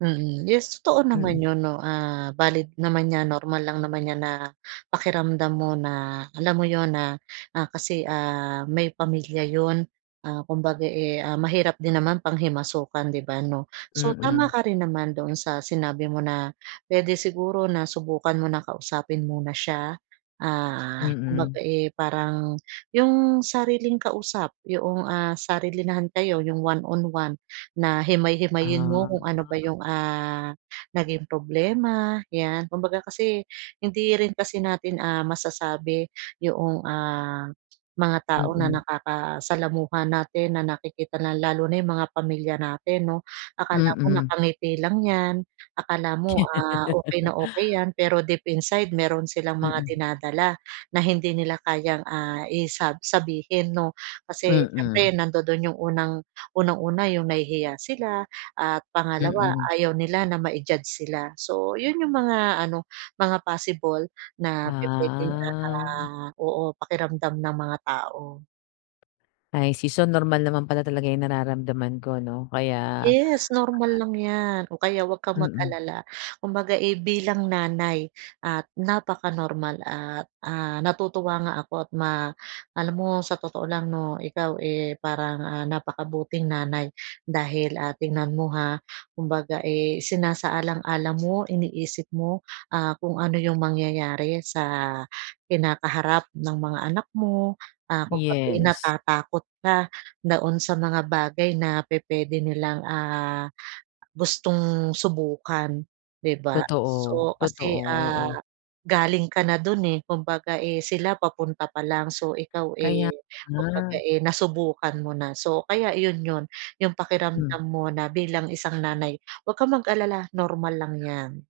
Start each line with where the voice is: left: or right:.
right: Mm. Yes, totoo
left: Mm.
right: naman yun, 'no, ah, valid naman 'yan, normal lang naman 'yan, na pakiramdam mo, na alam mo yun na, ah, kasi ah, may pamilya yun ah, kumbaga eh, ah, mahirap din naman panghimasukan, 'di ba, 'no. So tama
left: Mm.
right: ka rin naman doon sa sinabi mo na, puwede siguro na subukan mo na kausapin muna siya. Ah, kumbaga
left: Mm.
right: eh, parang, yung sariling kausap yoong, ah, sarilinahan kayo yung one-one-one, na himay-himayin mo
left: Ah.
right: kung ano ba yung, ah, naging problema 'yan. Kumbaga kasi hindi rin kasi natin ah, masasabi yoong, ah, mga tao na
left: Mm.
right: nakakasalamuha natin na nakikita na lalo na yung mga pamilya natin 'no, akala mo
left: Mm.
right: nakangiti lang 'yan, akala mo ah, okey na okey 'yan pero deep inside, meron silang mga
left: Mm.
right: dinadala na hindi nila kayang, ah, isa sabihin 'no. Kasi
left: Mm.
right: siyempre nandodon yung unang unang una, yung nahihiya sila at pangalawa
left: Mm.
right: ayaw nila na ma-i-judge sila. So yun, yung mga ano, mga possible na pupuwedeng
left: Ah.
right: ah, oo, pakiramdam ng mga tao.
left: I see, so normal naman pala talaga yung nararamdaman ko ano, kaya, ah
right: Yes normal lang 'yan, o kaya 'wag kang
left: Mm.
right: mag-alala. Kumbaga eh, bilang nanay at napakanormal at ah, natutuwa nga ako at ma alam mo sa totoo lang no, ikaw eh, parang ah, napakabuting nanay dahil, ah, tingnan mo ha kumbaga eh isasaalang-alang mo iniisip mo ah, kung ano yung mangyayari sa kinakaharap ng mga anak mo. Ah, kumbaga eh,
left: Yes.
right: natatakot ka doon sa mga bagay na pupuwede nilang ah, gustong subukan, 'di ba?
left: Totoo,
right: So
left: totoo,
right: kasi ah,
left: oo.
right: galing ka na dun eh, kumbaga eh, sila papunta pa lang. So ikaw
left: Kaya
right: eh, kumbaga
left: nga.
right: eh, nasubukan mo na. So kaya yun, yun yung
left: Hmm.
right: pakiramdam mo na bilang isang nanay 'wag kang mag-alala normal lang 'yan.